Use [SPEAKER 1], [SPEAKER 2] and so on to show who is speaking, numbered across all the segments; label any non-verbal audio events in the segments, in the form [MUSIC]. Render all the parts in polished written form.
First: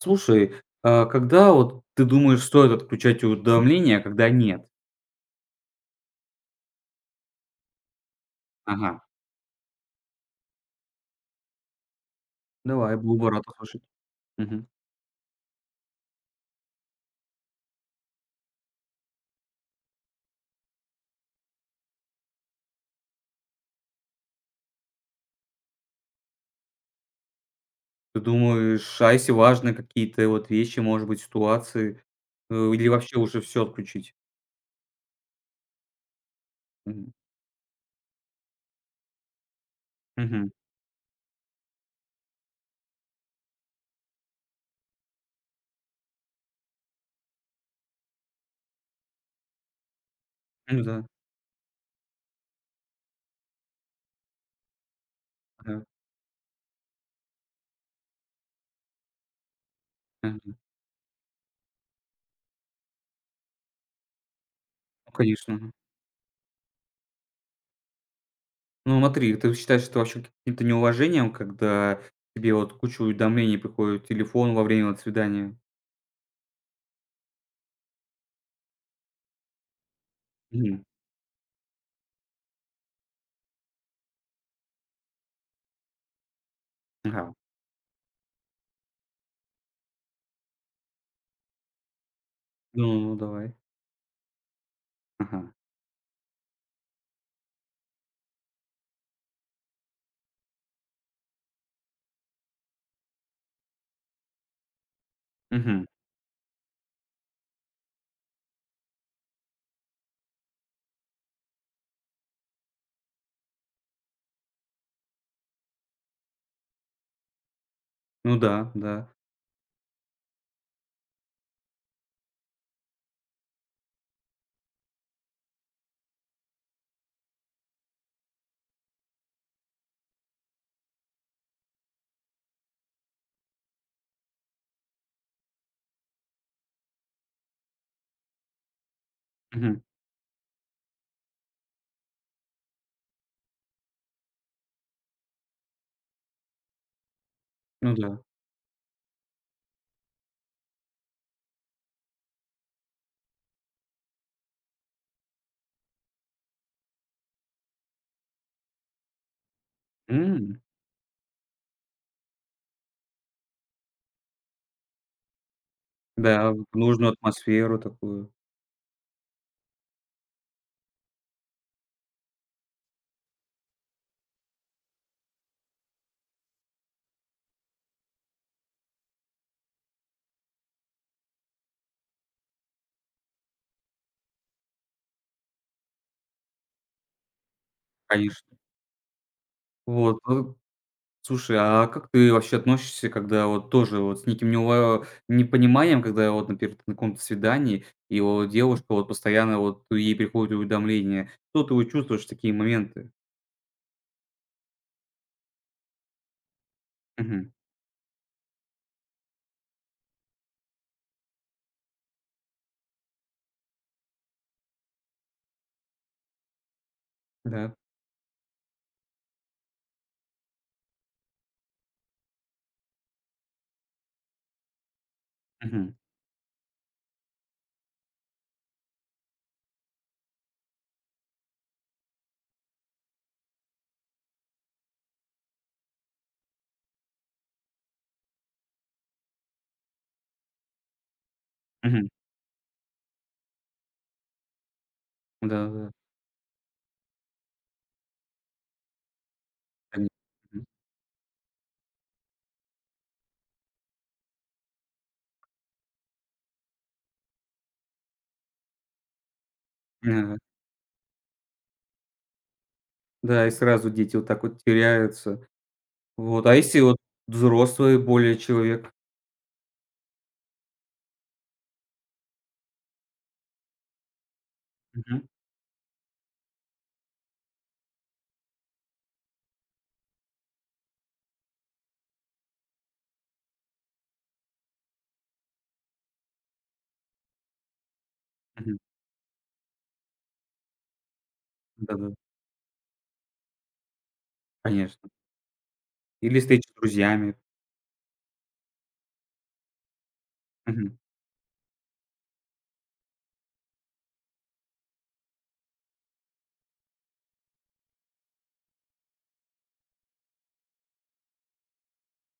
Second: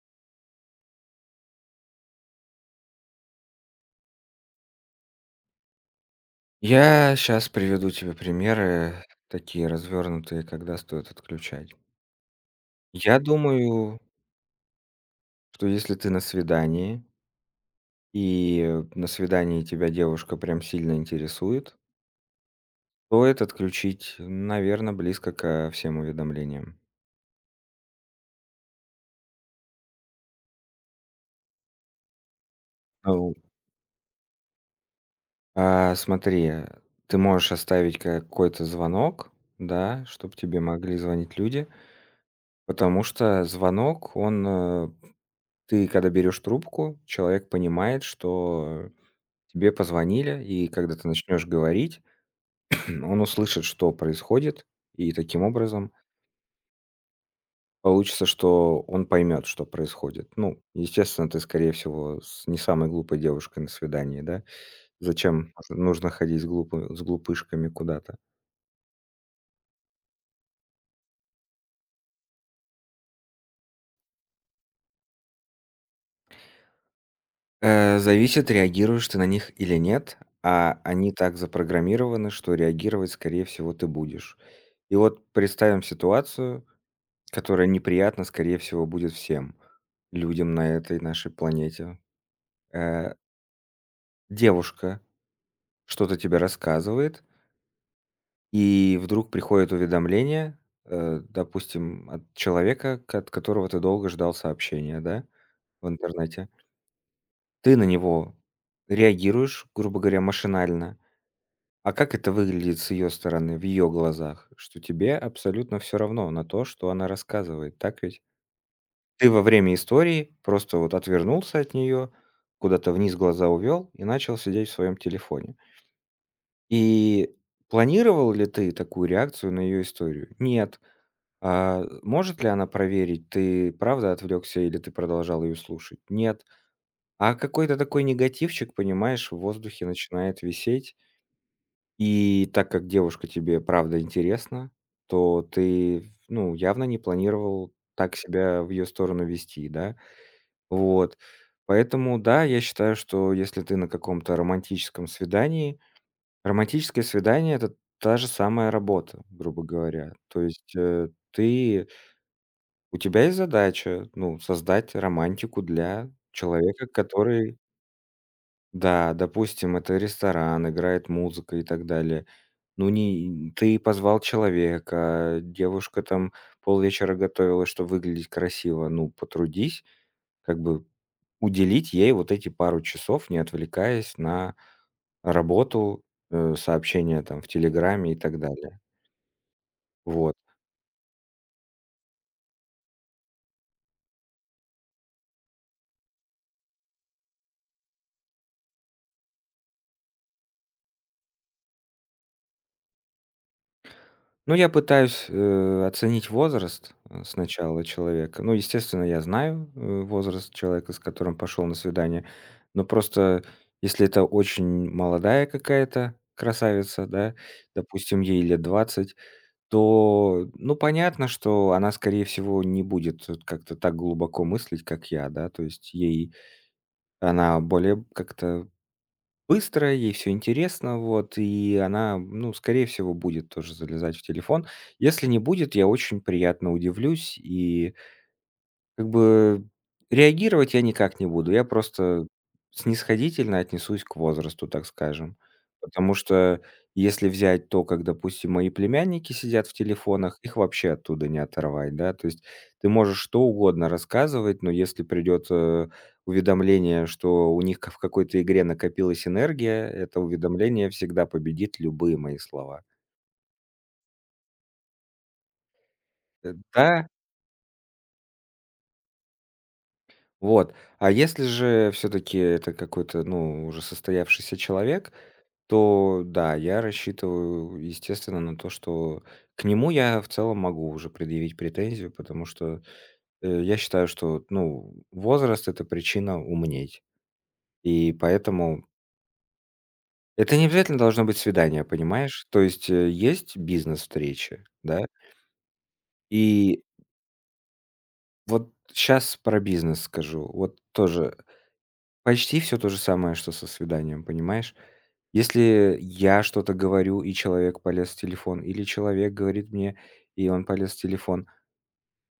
[SPEAKER 1] Слушай, а когда вот ты думаешь, стоит отключать уведомления, а когда нет?
[SPEAKER 2] Я сейчас приведу тебе
[SPEAKER 1] Ага,
[SPEAKER 2] примеры такие развернутые, когда стоит отключать.
[SPEAKER 1] давай,
[SPEAKER 2] Я
[SPEAKER 1] буду рад услышать.
[SPEAKER 2] думаю,
[SPEAKER 1] Мгм.
[SPEAKER 2] что если ты на свидании, и на свидании тебя девушка прям сильно интересует, то это отключить, наверное, близко ко всем уведомлениям.
[SPEAKER 1] Ты думаешь, а если важны какие-то вот вещи, может быть, ситуации, или вообще
[SPEAKER 2] Ау.
[SPEAKER 1] уже все отключить?
[SPEAKER 2] А, смотри,
[SPEAKER 1] Мгм.
[SPEAKER 2] ты можешь оставить какой-то звонок, да, чтобы
[SPEAKER 1] Мгм.
[SPEAKER 2] тебе могли звонить люди, потому что звонок, он, ты когда берешь трубку, человек понимает, что тебе позвонили, и
[SPEAKER 1] Ну
[SPEAKER 2] когда
[SPEAKER 1] да,
[SPEAKER 2] ты начнешь говорить, [CLEARS THROAT] он услышит, что происходит, и таким
[SPEAKER 1] да,
[SPEAKER 2] образом получится, что он поймет, что происходит.
[SPEAKER 1] мгм.
[SPEAKER 2] Ну, естественно, ты, скорее всего, с не самой глупой девушкой на свидании, да?
[SPEAKER 1] Ну,
[SPEAKER 2] Зачем
[SPEAKER 1] конечно, мгм.
[SPEAKER 2] нужно ходить с, с глупышками куда-то?
[SPEAKER 1] Ну, смотри, ты считаешь это вообще каким-то неуважением, когда тебе вот куча уведомлений приходит в телефон во время вот свидания?
[SPEAKER 2] Зависит, реагируешь ты на них или нет, а
[SPEAKER 1] Мгм.
[SPEAKER 2] они так запрограммированы, что реагировать, скорее всего, ты будешь. И вот представим ситуацию,
[SPEAKER 1] Ага.
[SPEAKER 2] которая неприятна, скорее всего, будет всем людям на этой нашей планете. Э,
[SPEAKER 1] Ну, давай.
[SPEAKER 2] Девушка
[SPEAKER 1] Ага.
[SPEAKER 2] что-то тебе рассказывает, и вдруг приходит уведомление, э, допустим, от человека, от которого ты долго ждал сообщения, да,
[SPEAKER 1] Мгм.
[SPEAKER 2] в интернете. Ты на него реагируешь, грубо говоря, машинально. А как это выглядит с ее стороны, в ее глазах? Что тебе абсолютно все равно на то, что она рассказывает, так ведь?
[SPEAKER 1] Ну да, да.
[SPEAKER 2] Ты во время истории просто вот отвернулся от нее куда-то вниз глаза увел и начал сидеть в своем телефоне. И планировал ли ты такую реакцию на ее историю? Нет. А может ли она проверить, ты правда отвлёкся или ты продолжал ее слушать? Нет. А какой-то такой негативчик, понимаешь, в
[SPEAKER 1] Мгм.
[SPEAKER 2] воздухе начинает висеть. И так как девушка тебе правда интересна, то ты, ну, явно не планировал
[SPEAKER 1] Ну
[SPEAKER 2] так
[SPEAKER 1] да.
[SPEAKER 2] себя в ее сторону вести, да? Вот. Поэтому да, я считаю, что если ты на каком-то романтическом свидании, романтическое свидание — это та же самая работа, грубо говоря. То
[SPEAKER 1] М,
[SPEAKER 2] есть, ты, у тебя есть задача, ну, создать романтику для
[SPEAKER 1] да, вот
[SPEAKER 2] человека,
[SPEAKER 1] нужную
[SPEAKER 2] который...
[SPEAKER 1] атмосферу такую,
[SPEAKER 2] Да, допустим, это ресторан, играет музыка и так далее. Ну, не ты позвал человека, девушка там полвечера готовилась, чтобы выглядеть красиво. Ну, потрудись, как бы уделить ей вот эти пару часов, не отвлекаясь на работу, э, сообщения там в "Телеграме" и так
[SPEAKER 1] конечно.
[SPEAKER 2] далее.
[SPEAKER 1] Вот,
[SPEAKER 2] Вот.
[SPEAKER 1] ну, слушай, а как ты вообще относишься, когда вот тоже вот с неким неува непониманием, когда вот, например, ты на каком-то свидании, и вот девушка вот постоянно вот ей приходят уведомления. Что ты вот чувствуешь в такие моменты?
[SPEAKER 2] Ну, я пытаюсь, оценить возраст, э,
[SPEAKER 1] Мгм.
[SPEAKER 2] сначала человека. Ну, естественно, я знаю, возраст человека, с которым пошел на свидание, но просто если это очень молодая какая-то красавица, да,
[SPEAKER 1] Да.
[SPEAKER 2] допустим, ей лет 20, то, ну, понятно, что она, скорее всего, не будет, как-то так глубоко мыслить, как я, да. То есть
[SPEAKER 1] Мгм.
[SPEAKER 2] ей... Она более как-то быстрая, ей все интересно, вот, и она, ну, скорее всего, будет тоже залезать в телефон. Если не будет, я очень приятно удивлюсь и, как бы, реагировать я никак не буду. Я
[SPEAKER 1] Мгм.
[SPEAKER 2] просто снисходительно отнесусь к возрасту, так скажем.
[SPEAKER 1] Да-да-да.
[SPEAKER 2] Потому что если взять то, как, допустим, мои племянники сидят в телефонах, их
[SPEAKER 1] Мгм.
[SPEAKER 2] вообще оттуда не оторвать, да. То есть ты можешь что угодно рассказывать, но если придет, э, уведомление, что у них в какой-то игре накопилась энергия, это
[SPEAKER 1] Ага.
[SPEAKER 2] уведомление всегда победит любые мои слова.
[SPEAKER 1] Да, и сразу дети вот так вот теряются. Вот,
[SPEAKER 2] Э,
[SPEAKER 1] а если вот
[SPEAKER 2] да,
[SPEAKER 1] взрослый более человек?
[SPEAKER 2] вот. А если же все-таки это какой-то, ну, уже состоявшийся человек,
[SPEAKER 1] Мгм.
[SPEAKER 2] то да, я рассчитываю, естественно, на то, что к нему я в целом могу уже предъявить претензию, потому что, я считаю, что, ну, возраст — это причина умнеть. И
[SPEAKER 1] Мгм.
[SPEAKER 2] поэтому это не обязательно должно быть свидание,
[SPEAKER 1] Да-да.
[SPEAKER 2] понимаешь? То есть, э, есть бизнес-встречи, да?
[SPEAKER 1] Конечно. Или встреч с
[SPEAKER 2] И
[SPEAKER 1] друзьями.
[SPEAKER 2] вот сейчас про бизнес скажу. Вот
[SPEAKER 1] Мгм.
[SPEAKER 2] тоже почти все то же самое, что со свиданием, понимаешь? Если я что-то говорю, и человек полез в телефон, или человек говорит мне, и он полез в телефон,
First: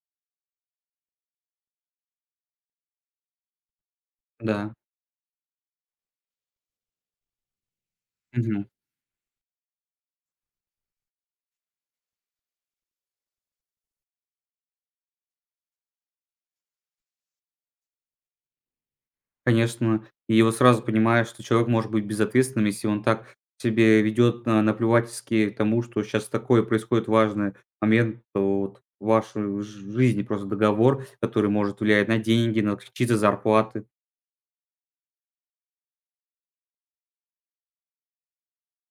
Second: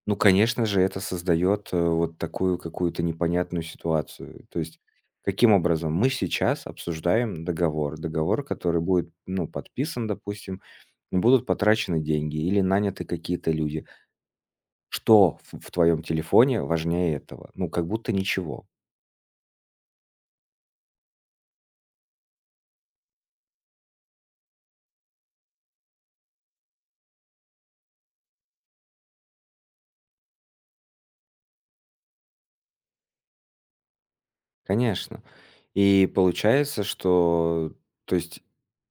[SPEAKER 2] ну, конечно же, это создает, э, вот такую какую-то непонятную ситуацию. То
[SPEAKER 1] Да.
[SPEAKER 2] есть каким образом? Мы сейчас обсуждаем договор. Договор,
[SPEAKER 1] Мгм.
[SPEAKER 2] который будет, ну, подписан, допустим, и будут потрачены деньги или наняты какие-то люди. Что в твоём телефоне важнее этого? Ну, как будто ничего.
[SPEAKER 1] Конечно. И вот сразу понимаешь, что человек может быть безответственным, если он так себе ведет, на наплевательски к тому, что сейчас такое происходит важный момент, то вот в вашей жи жизни просто договор, который может влиять на деньги, на чьи-то зарплаты.
[SPEAKER 2] Конечно. И получается, что, то есть,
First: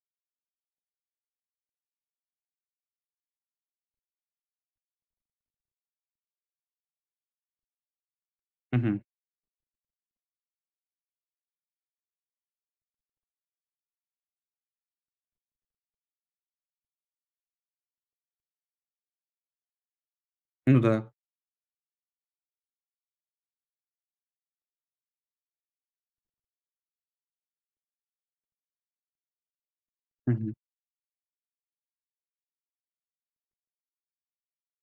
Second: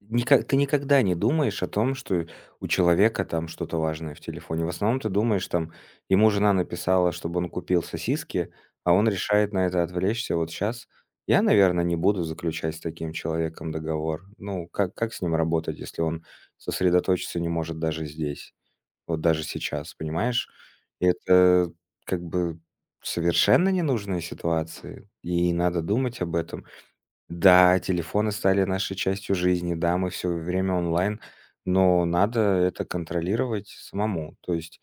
[SPEAKER 2] ника ты никогда не думаешь о том, что у человека там что-то важное в телефоне. В основном ты думаешь, там, ему жена написала, чтобы он купил сосиски, а
[SPEAKER 1] Мгм.
[SPEAKER 2] он решает на это отвлечься вот сейчас. Я, наверное, не буду заключать с таким человеком договор. Ну, как с ним работать, если он сосредоточиться не может даже здесь? Вот даже сейчас, понимаешь?
[SPEAKER 1] Ну
[SPEAKER 2] И
[SPEAKER 1] да.
[SPEAKER 2] это, как бы, совершенно ненужные ситуации, и надо думать об этом. Да, телефоны стали нашей частью жизни, да, мы все
[SPEAKER 1] Мгм.
[SPEAKER 2] время онлайн, но надо это контролировать самому. То есть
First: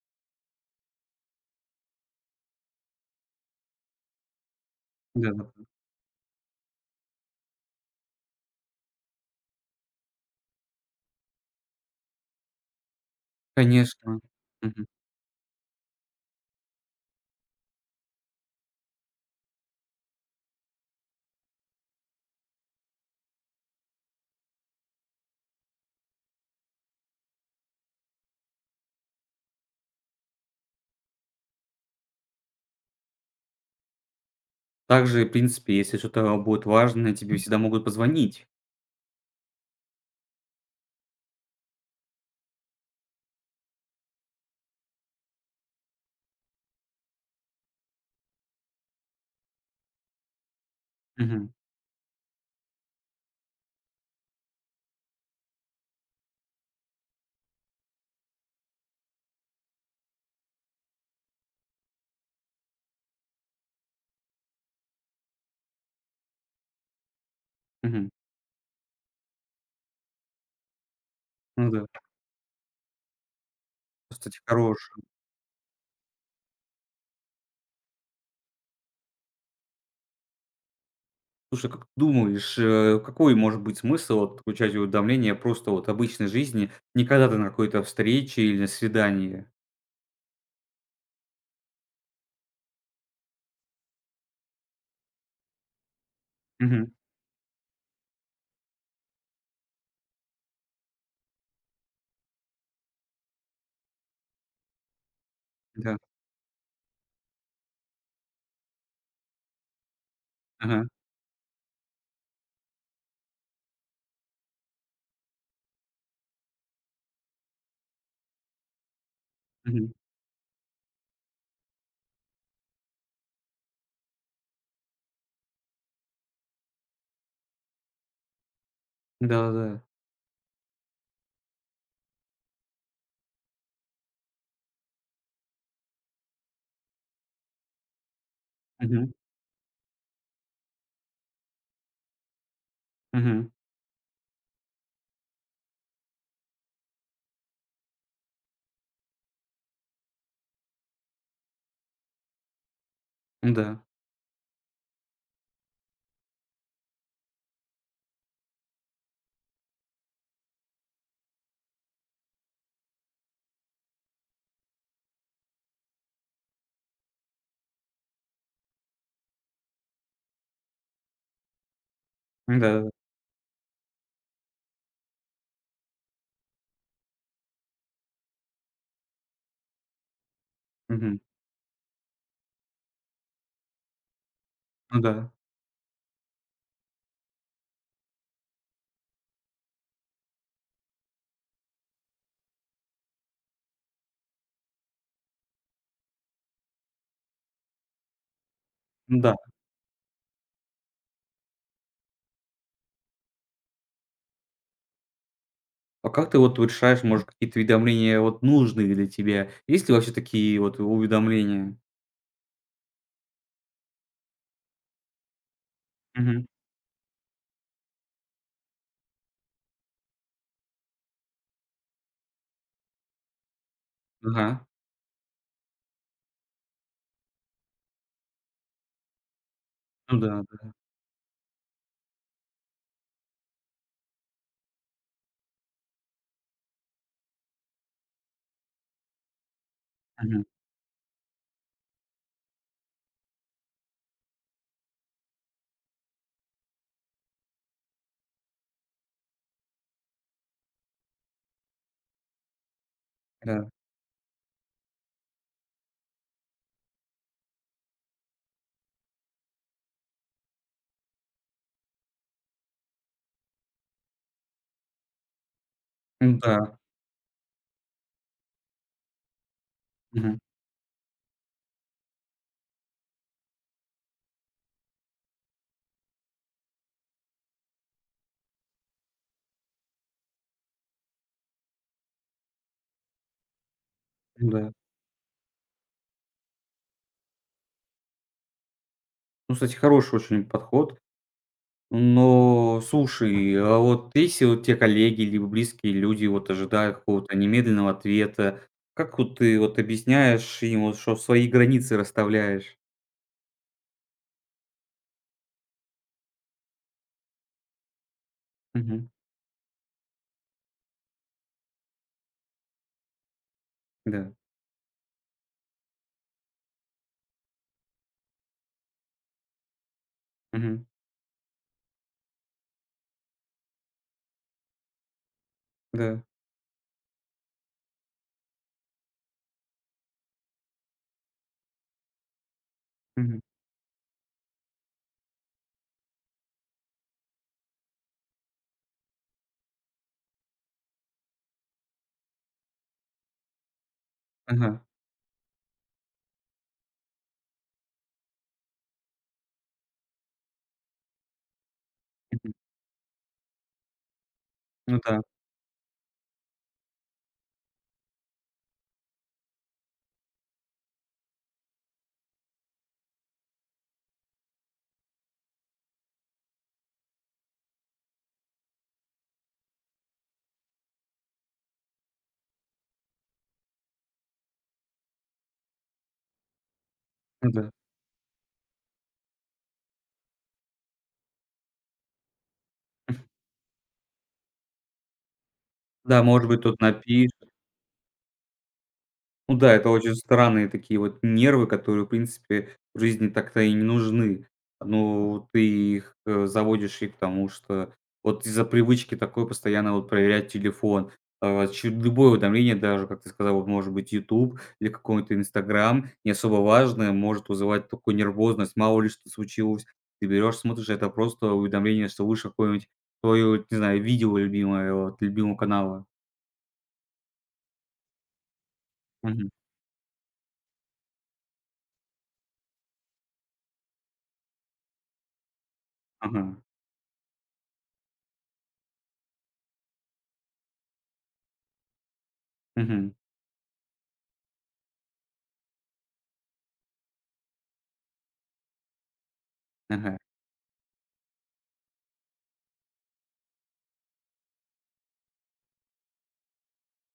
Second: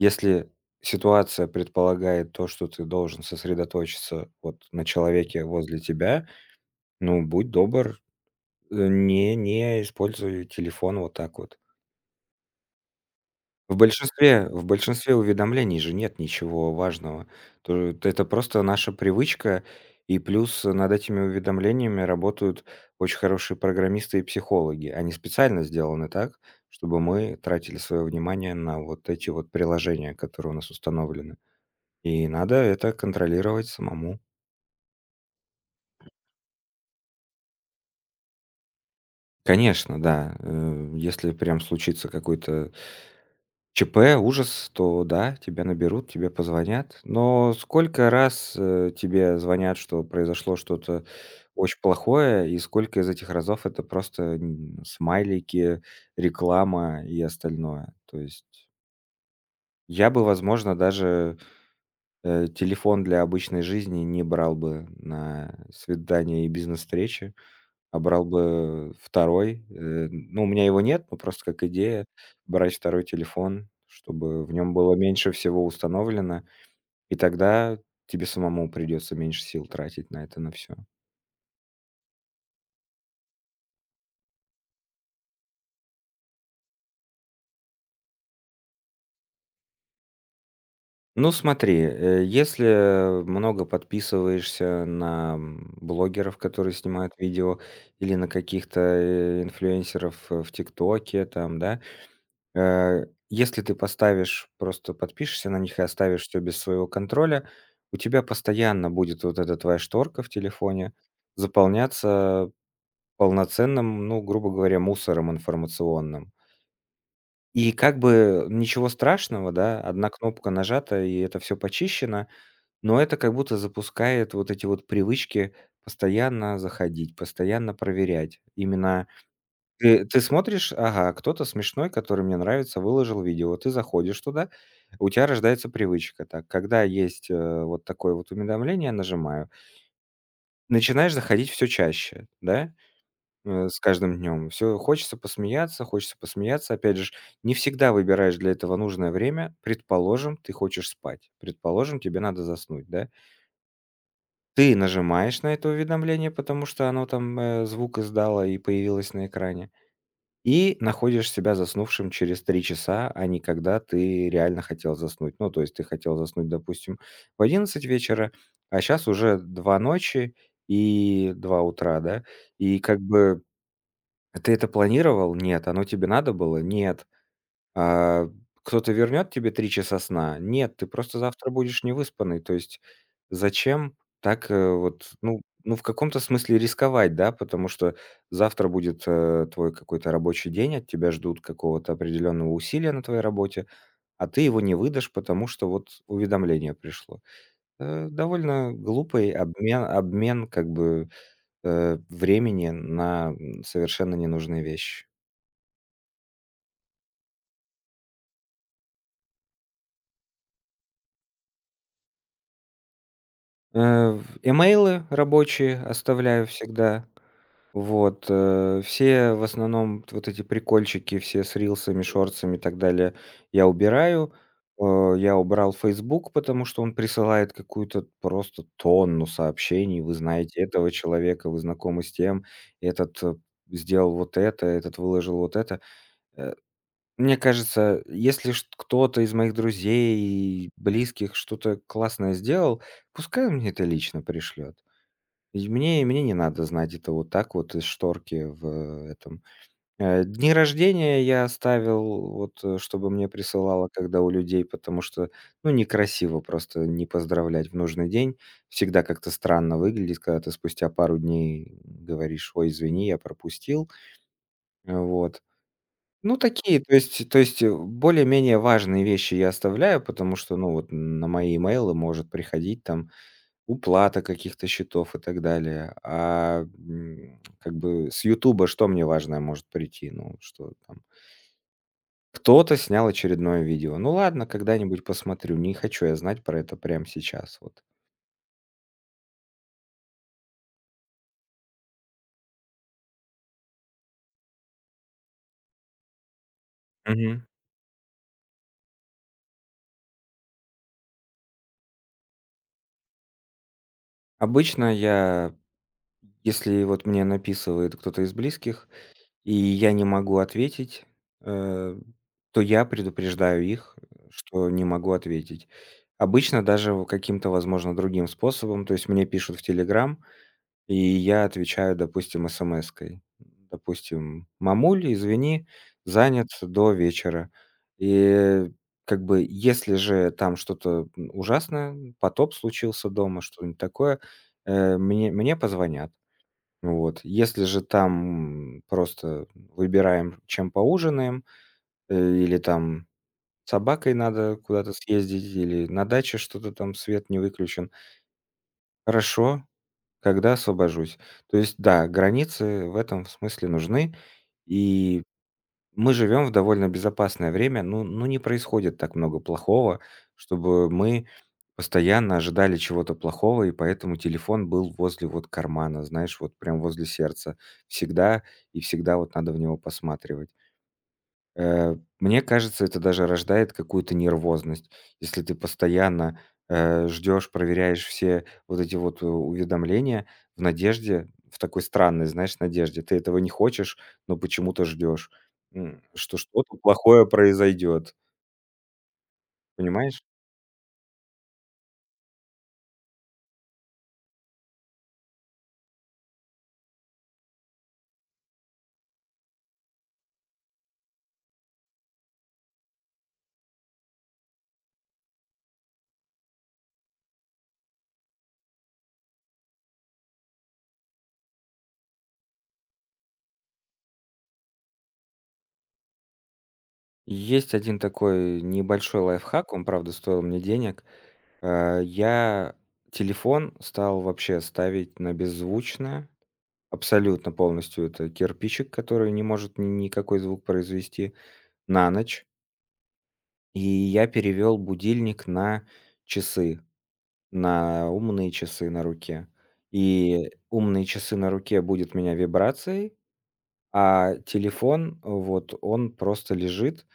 [SPEAKER 2] если ситуация предполагает то, что ты должен сосредоточиться вот на человеке
[SPEAKER 1] Да-да.
[SPEAKER 2] возле тебя, ну, будь добр, не используй телефон вот так вот.
[SPEAKER 1] Конечно.
[SPEAKER 2] В
[SPEAKER 1] Мгм.
[SPEAKER 2] большинстве уведомлений же нет ничего важного. То это просто наша привычка, и плюс над этими уведомлениями работают очень хорошие программисты и психологи. Они специально сделаны так, чтобы мы тратили свое внимание на вот эти вот приложения, которые у нас установлены. И надо это контролировать самому.
[SPEAKER 1] Также, в принципе, если что-то будет важное, тебе всегда могут позвонить.
[SPEAKER 2] Конечно, да, если прям случится какой-то ЧП, ужас, то да, тебя наберут, тебе позвонят. Но сколько раз, тебе звонят, что произошло что-то
[SPEAKER 1] Мгм.
[SPEAKER 2] очень плохое, и сколько из этих разов это просто, м, смайлики, реклама и остальное. То есть я бы, возможно, даже, телефон для обычной жизни не брал бы на свидания и бизнес-встречи. А
[SPEAKER 1] Мгм.
[SPEAKER 2] брал бы второй, э, ну, у меня его нет, но просто как
[SPEAKER 1] Ну да.
[SPEAKER 2] идея брать второй телефон,
[SPEAKER 1] Кстати,
[SPEAKER 2] чтобы в нем
[SPEAKER 1] хорош
[SPEAKER 2] было меньше всего установлено, и тогда тебе самому придется меньше сил тратить на это на все.
[SPEAKER 1] Слушай, как ты думаешь, какой может быть смысл вот получать уведомления просто вот обычной жизни, не когда ты на какой-то встрече или на свидании?
[SPEAKER 2] Ну, смотри, если много подписываешься на, м, блогеров, которые
[SPEAKER 1] Мгм.
[SPEAKER 2] снимают видео, или на каких-то, э, инфлюенсеров, э, в "Тиктоке", там, да, если ты поставишь, просто подпишешься на них и
[SPEAKER 1] Да.
[SPEAKER 2] оставишь все без своего контроля, у тебя постоянно будет вот эта твоя шторка в
[SPEAKER 1] Ага.
[SPEAKER 2] телефоне заполняться полноценным, ну, грубо говоря, мусором информационным. И, как бы, ничего страшного, да,
[SPEAKER 1] Мгм.
[SPEAKER 2] одна кнопка нажата, и это все почищено, но это как будто запускает вот эти вот привычки постоянно заходить, постоянно проверять. Именно
[SPEAKER 1] Да-да-да.
[SPEAKER 2] ты смотришь, ага, кто-то смешной, который мне нравится, выложил видео. Ты заходишь туда, у тебя рождается привычка. Так, когда есть, э, вот такое вот уведомление,
[SPEAKER 1] Мгм.
[SPEAKER 2] нажимаю. Начинаешь заходить все чаще, да,
[SPEAKER 1] Мгм.
[SPEAKER 2] с каждым днем. Все хочется посмеяться, хочется посмеяться. Опять же ж, не всегда выбираешь для этого нужное время. Предположим, ты хочешь спать. Предположим, тебе надо заснуть, да.
[SPEAKER 1] Да.
[SPEAKER 2] Ты нажимаешь на это уведомление, потому что оно там, звук издало и появилось на экране. И находишь себя заснувшим через 3 часа, а не когда ты реально хотел заснуть. Ну, то есть ты хотел заснуть, допустим, в 11 вечера, а сейчас уже 2 ночи и 2 утра, да?
[SPEAKER 1] да
[SPEAKER 2] И,
[SPEAKER 1] да
[SPEAKER 2] как бы, ты это планировал? Нет. Оно тебе надо было? Нет. А кто-то вернет тебе 3 часа сна? Нет, ты просто
[SPEAKER 1] Мгм.
[SPEAKER 2] завтра будешь невыспанный. То есть зачем так, э,
[SPEAKER 1] Ну
[SPEAKER 2] вот,
[SPEAKER 1] да.
[SPEAKER 2] ну, в каком-то смысле рисковать, да? Потому что завтра будет, твой какой-то рабочий день, от тебя ждут какого-то определенного усилия на твоей работе, а ты его не выдашь, потому что вот уведомление пришло. Э, довольно
[SPEAKER 1] Ну
[SPEAKER 2] глупый
[SPEAKER 1] да.
[SPEAKER 2] обмен, как бы, э, времени на, м, совершенно ненужные вещи.
[SPEAKER 1] А как ты вот решаешь, может, какие-то уведомления вот нужные для тебя? Есть ли вообще такие вот уведомления?
[SPEAKER 2] Э, в имейлы рабочие
[SPEAKER 1] Мгм.
[SPEAKER 2] оставляю всегда. Вот, э, все в основном, т вот эти прикольчики все с рилсами, шорцами и так далее я убираю.
[SPEAKER 1] Ага.
[SPEAKER 2] Э, я убрал Facebook, потому что он присылает какую-то просто тонну сообщений. Вы
[SPEAKER 1] Ну да,
[SPEAKER 2] знаете
[SPEAKER 1] да.
[SPEAKER 2] этого человека, вы знакомы с тем, этот, э, сделал вот это, этот выложил вот это. Э, мне кажется, если чт кто-то из моих
[SPEAKER 1] Мгм.
[SPEAKER 2] друзей, близких что-то классное сделал, пускай он мне это лично пришлет. Ведь мне не надо знать это вот так вот из шторки в этом. Э, дни рождения я оставил, вот, э, чтобы мне
[SPEAKER 1] Да.
[SPEAKER 2] присылало, когда у людей, потому что, ну, некрасиво просто не поздравлять в нужный день. Всегда как-то странно выглядит, когда ты спустя пару дней говоришь: "Ой, извини, я пропустил". Вот. Ну,
[SPEAKER 1] Ну да.
[SPEAKER 2] такие, то есть, э, более-менее важные вещи я оставляю, потому
[SPEAKER 1] Мгм.
[SPEAKER 2] что, ну, вот на мои имейлы может приходить там уплата каких-то счетов и так далее. А, м, как бы с "Ютуба" что мне важное может прийти? Ну, что там кто-то снял очередное видео. Ну ладно,
[SPEAKER 1] Ну да.
[SPEAKER 2] когда-нибудь посмотрю, не хочу я знать про это прямо сейчас вот.
[SPEAKER 1] Ну, кстати, хороший очень подход. Но слушай, а вот если вот те коллеги либо близкие люди вот ожидают какого-то
[SPEAKER 2] Мгм.
[SPEAKER 1] немедленного ответа, как вот ты вот объясняешь им, вот что свои границы расставляешь?
[SPEAKER 2] Обычно я, если вот мне написывает кто-то из близких,
[SPEAKER 1] Мгм.
[SPEAKER 2] и я не могу ответить, э, то я предупреждаю их,
[SPEAKER 1] Да.
[SPEAKER 2] что не могу ответить. Обычно даже в каким-то, возможно, другим способом, то есть мне пишут в "Телеграм",
[SPEAKER 1] Мгм.
[SPEAKER 2] и я отвечаю, допустим, эсэмэской. Допустим: "Мамуль, извини,
[SPEAKER 1] Да.
[SPEAKER 2] занят до вечера". И, как бы, если же там что-то, м, ужасное, потоп случился
[SPEAKER 1] Мгм.
[SPEAKER 2] дома, что-нибудь такое, э, мне позвонят. Вот. Если же там просто выбираем, чем поужинаем, э, или там с собакой надо
[SPEAKER 1] Ага.
[SPEAKER 2] куда-то съездить, или на даче что-то там свет не выключен. Хорошо, когда освобожусь. То есть да,
[SPEAKER 1] Мгм.
[SPEAKER 2] границы в этом смысле нужны.
[SPEAKER 1] Ну да,
[SPEAKER 2] И мы живем в довольно безопасное время, ну не происходит так много плохого, чтобы мы постоянно ожидали чего-то плохого, и поэтому телефон был возле вот кармана, знаешь, вот прям возле сердца всегда, и всегда вот надо в него посматривать. Э, мне кажется, это даже рождает какую-то нервозность. Если ты постоянно, ждёшь,
[SPEAKER 1] ну да.
[SPEAKER 2] проверяешь все вот эти вот у уведомления в надежде, в такой странной, знаешь, надежде. Ты этого не хочешь, но почему-то ждешь, м,
[SPEAKER 1] Да,
[SPEAKER 2] что
[SPEAKER 1] может быть,
[SPEAKER 2] что-то
[SPEAKER 1] тут
[SPEAKER 2] плохое
[SPEAKER 1] напишешь.
[SPEAKER 2] произойдет.
[SPEAKER 1] Ну да, это очень
[SPEAKER 2] Понимаешь?
[SPEAKER 1] странные такие вот нервы, которые, в принципе, в жизни так-то и не нужны. Ну, ты их, заводишь и к тому, что вот из-за привычки такой постоянно вот проверять телефон, а, чё любое уведомление, даже, как ты сказал, вот может быть YouTube или какой-то "Инстаграм", не особо важное, может вызывать такую нервозность. Мало ли что случилось, ты берешь, смотришь, это просто уведомление, что вышло какое-нибудь твое, не знаю, видео любимое от любимого канала.
[SPEAKER 2] Есть один такой небольшой
[SPEAKER 1] Мгм.
[SPEAKER 2] лайфхак, он, правда, стоил мне денег. Я телефон стал вообще ставить на беззвучное.
[SPEAKER 1] Ага.
[SPEAKER 2] Абсолютно полностью. Это кирпичик, который не может ни никакой звук произвести на ночь.
[SPEAKER 1] Мгм.
[SPEAKER 2] И я перевел будильник на часы, на умные часы на руке.
[SPEAKER 1] Ага.
[SPEAKER 2] И умные часы на руке будет меня вибрацией, а телефон, вот, он просто лежит.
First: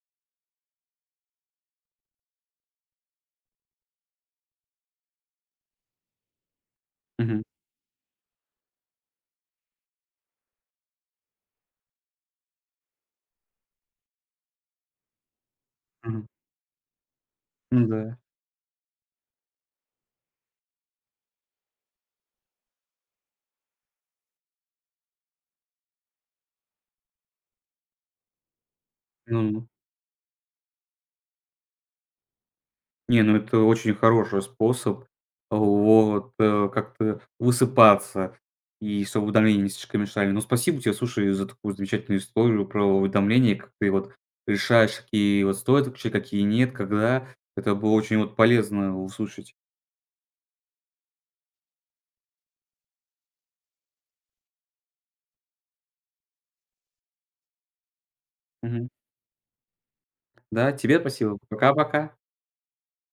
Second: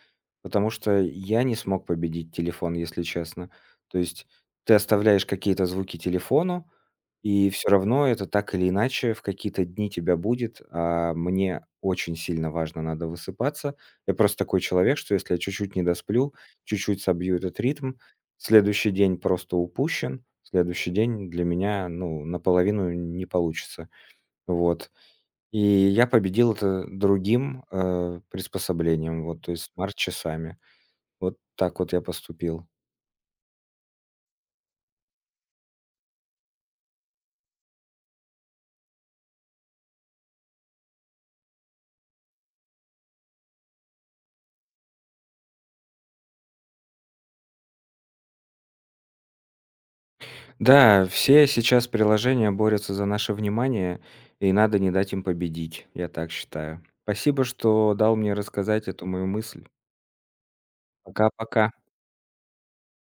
[SPEAKER 2] Потому что я не смог победить телефон, если честно. То есть ты оставляешь какие-то звуки телефону,
[SPEAKER 1] Мгм.
[SPEAKER 2] и все равно это так или иначе в какие-то дни тебя будет. А мне очень сильно важно, надо высыпаться. Я просто такой человек, что если я чуть-чуть не
[SPEAKER 1] Мгм.
[SPEAKER 2] досплю, чуть-чуть собью этот ритм,
[SPEAKER 1] М-да.
[SPEAKER 2] следующий день просто упущен, следующий день для меня, ну, наполовину не получится. Вот. И я победил это другим, приспособлением, вот, то
[SPEAKER 1] Ну,
[SPEAKER 2] есть смарт-часами. Вот так вот я поступил.
[SPEAKER 1] не, ну это очень хороший способ, вот, как-то высыпаться, и чтобы уведомления не слишком мешали. Ну, спасибо тебе, слушай, за такую замечательную историю про уведомления, как ты вот решаешь, какие вот стоит вообще какие нет, когда. Это было очень вот полезно услышать.
[SPEAKER 2] Да, все сейчас приложения борются за наше внимание, и надо не дать им победить, я так считаю. Спасибо, что дал мне рассказать
[SPEAKER 1] Мгм.
[SPEAKER 2] эту мою мысль.
[SPEAKER 1] Да, тебе спасибо.
[SPEAKER 2] Пока-пока.
[SPEAKER 1] Пока-пока.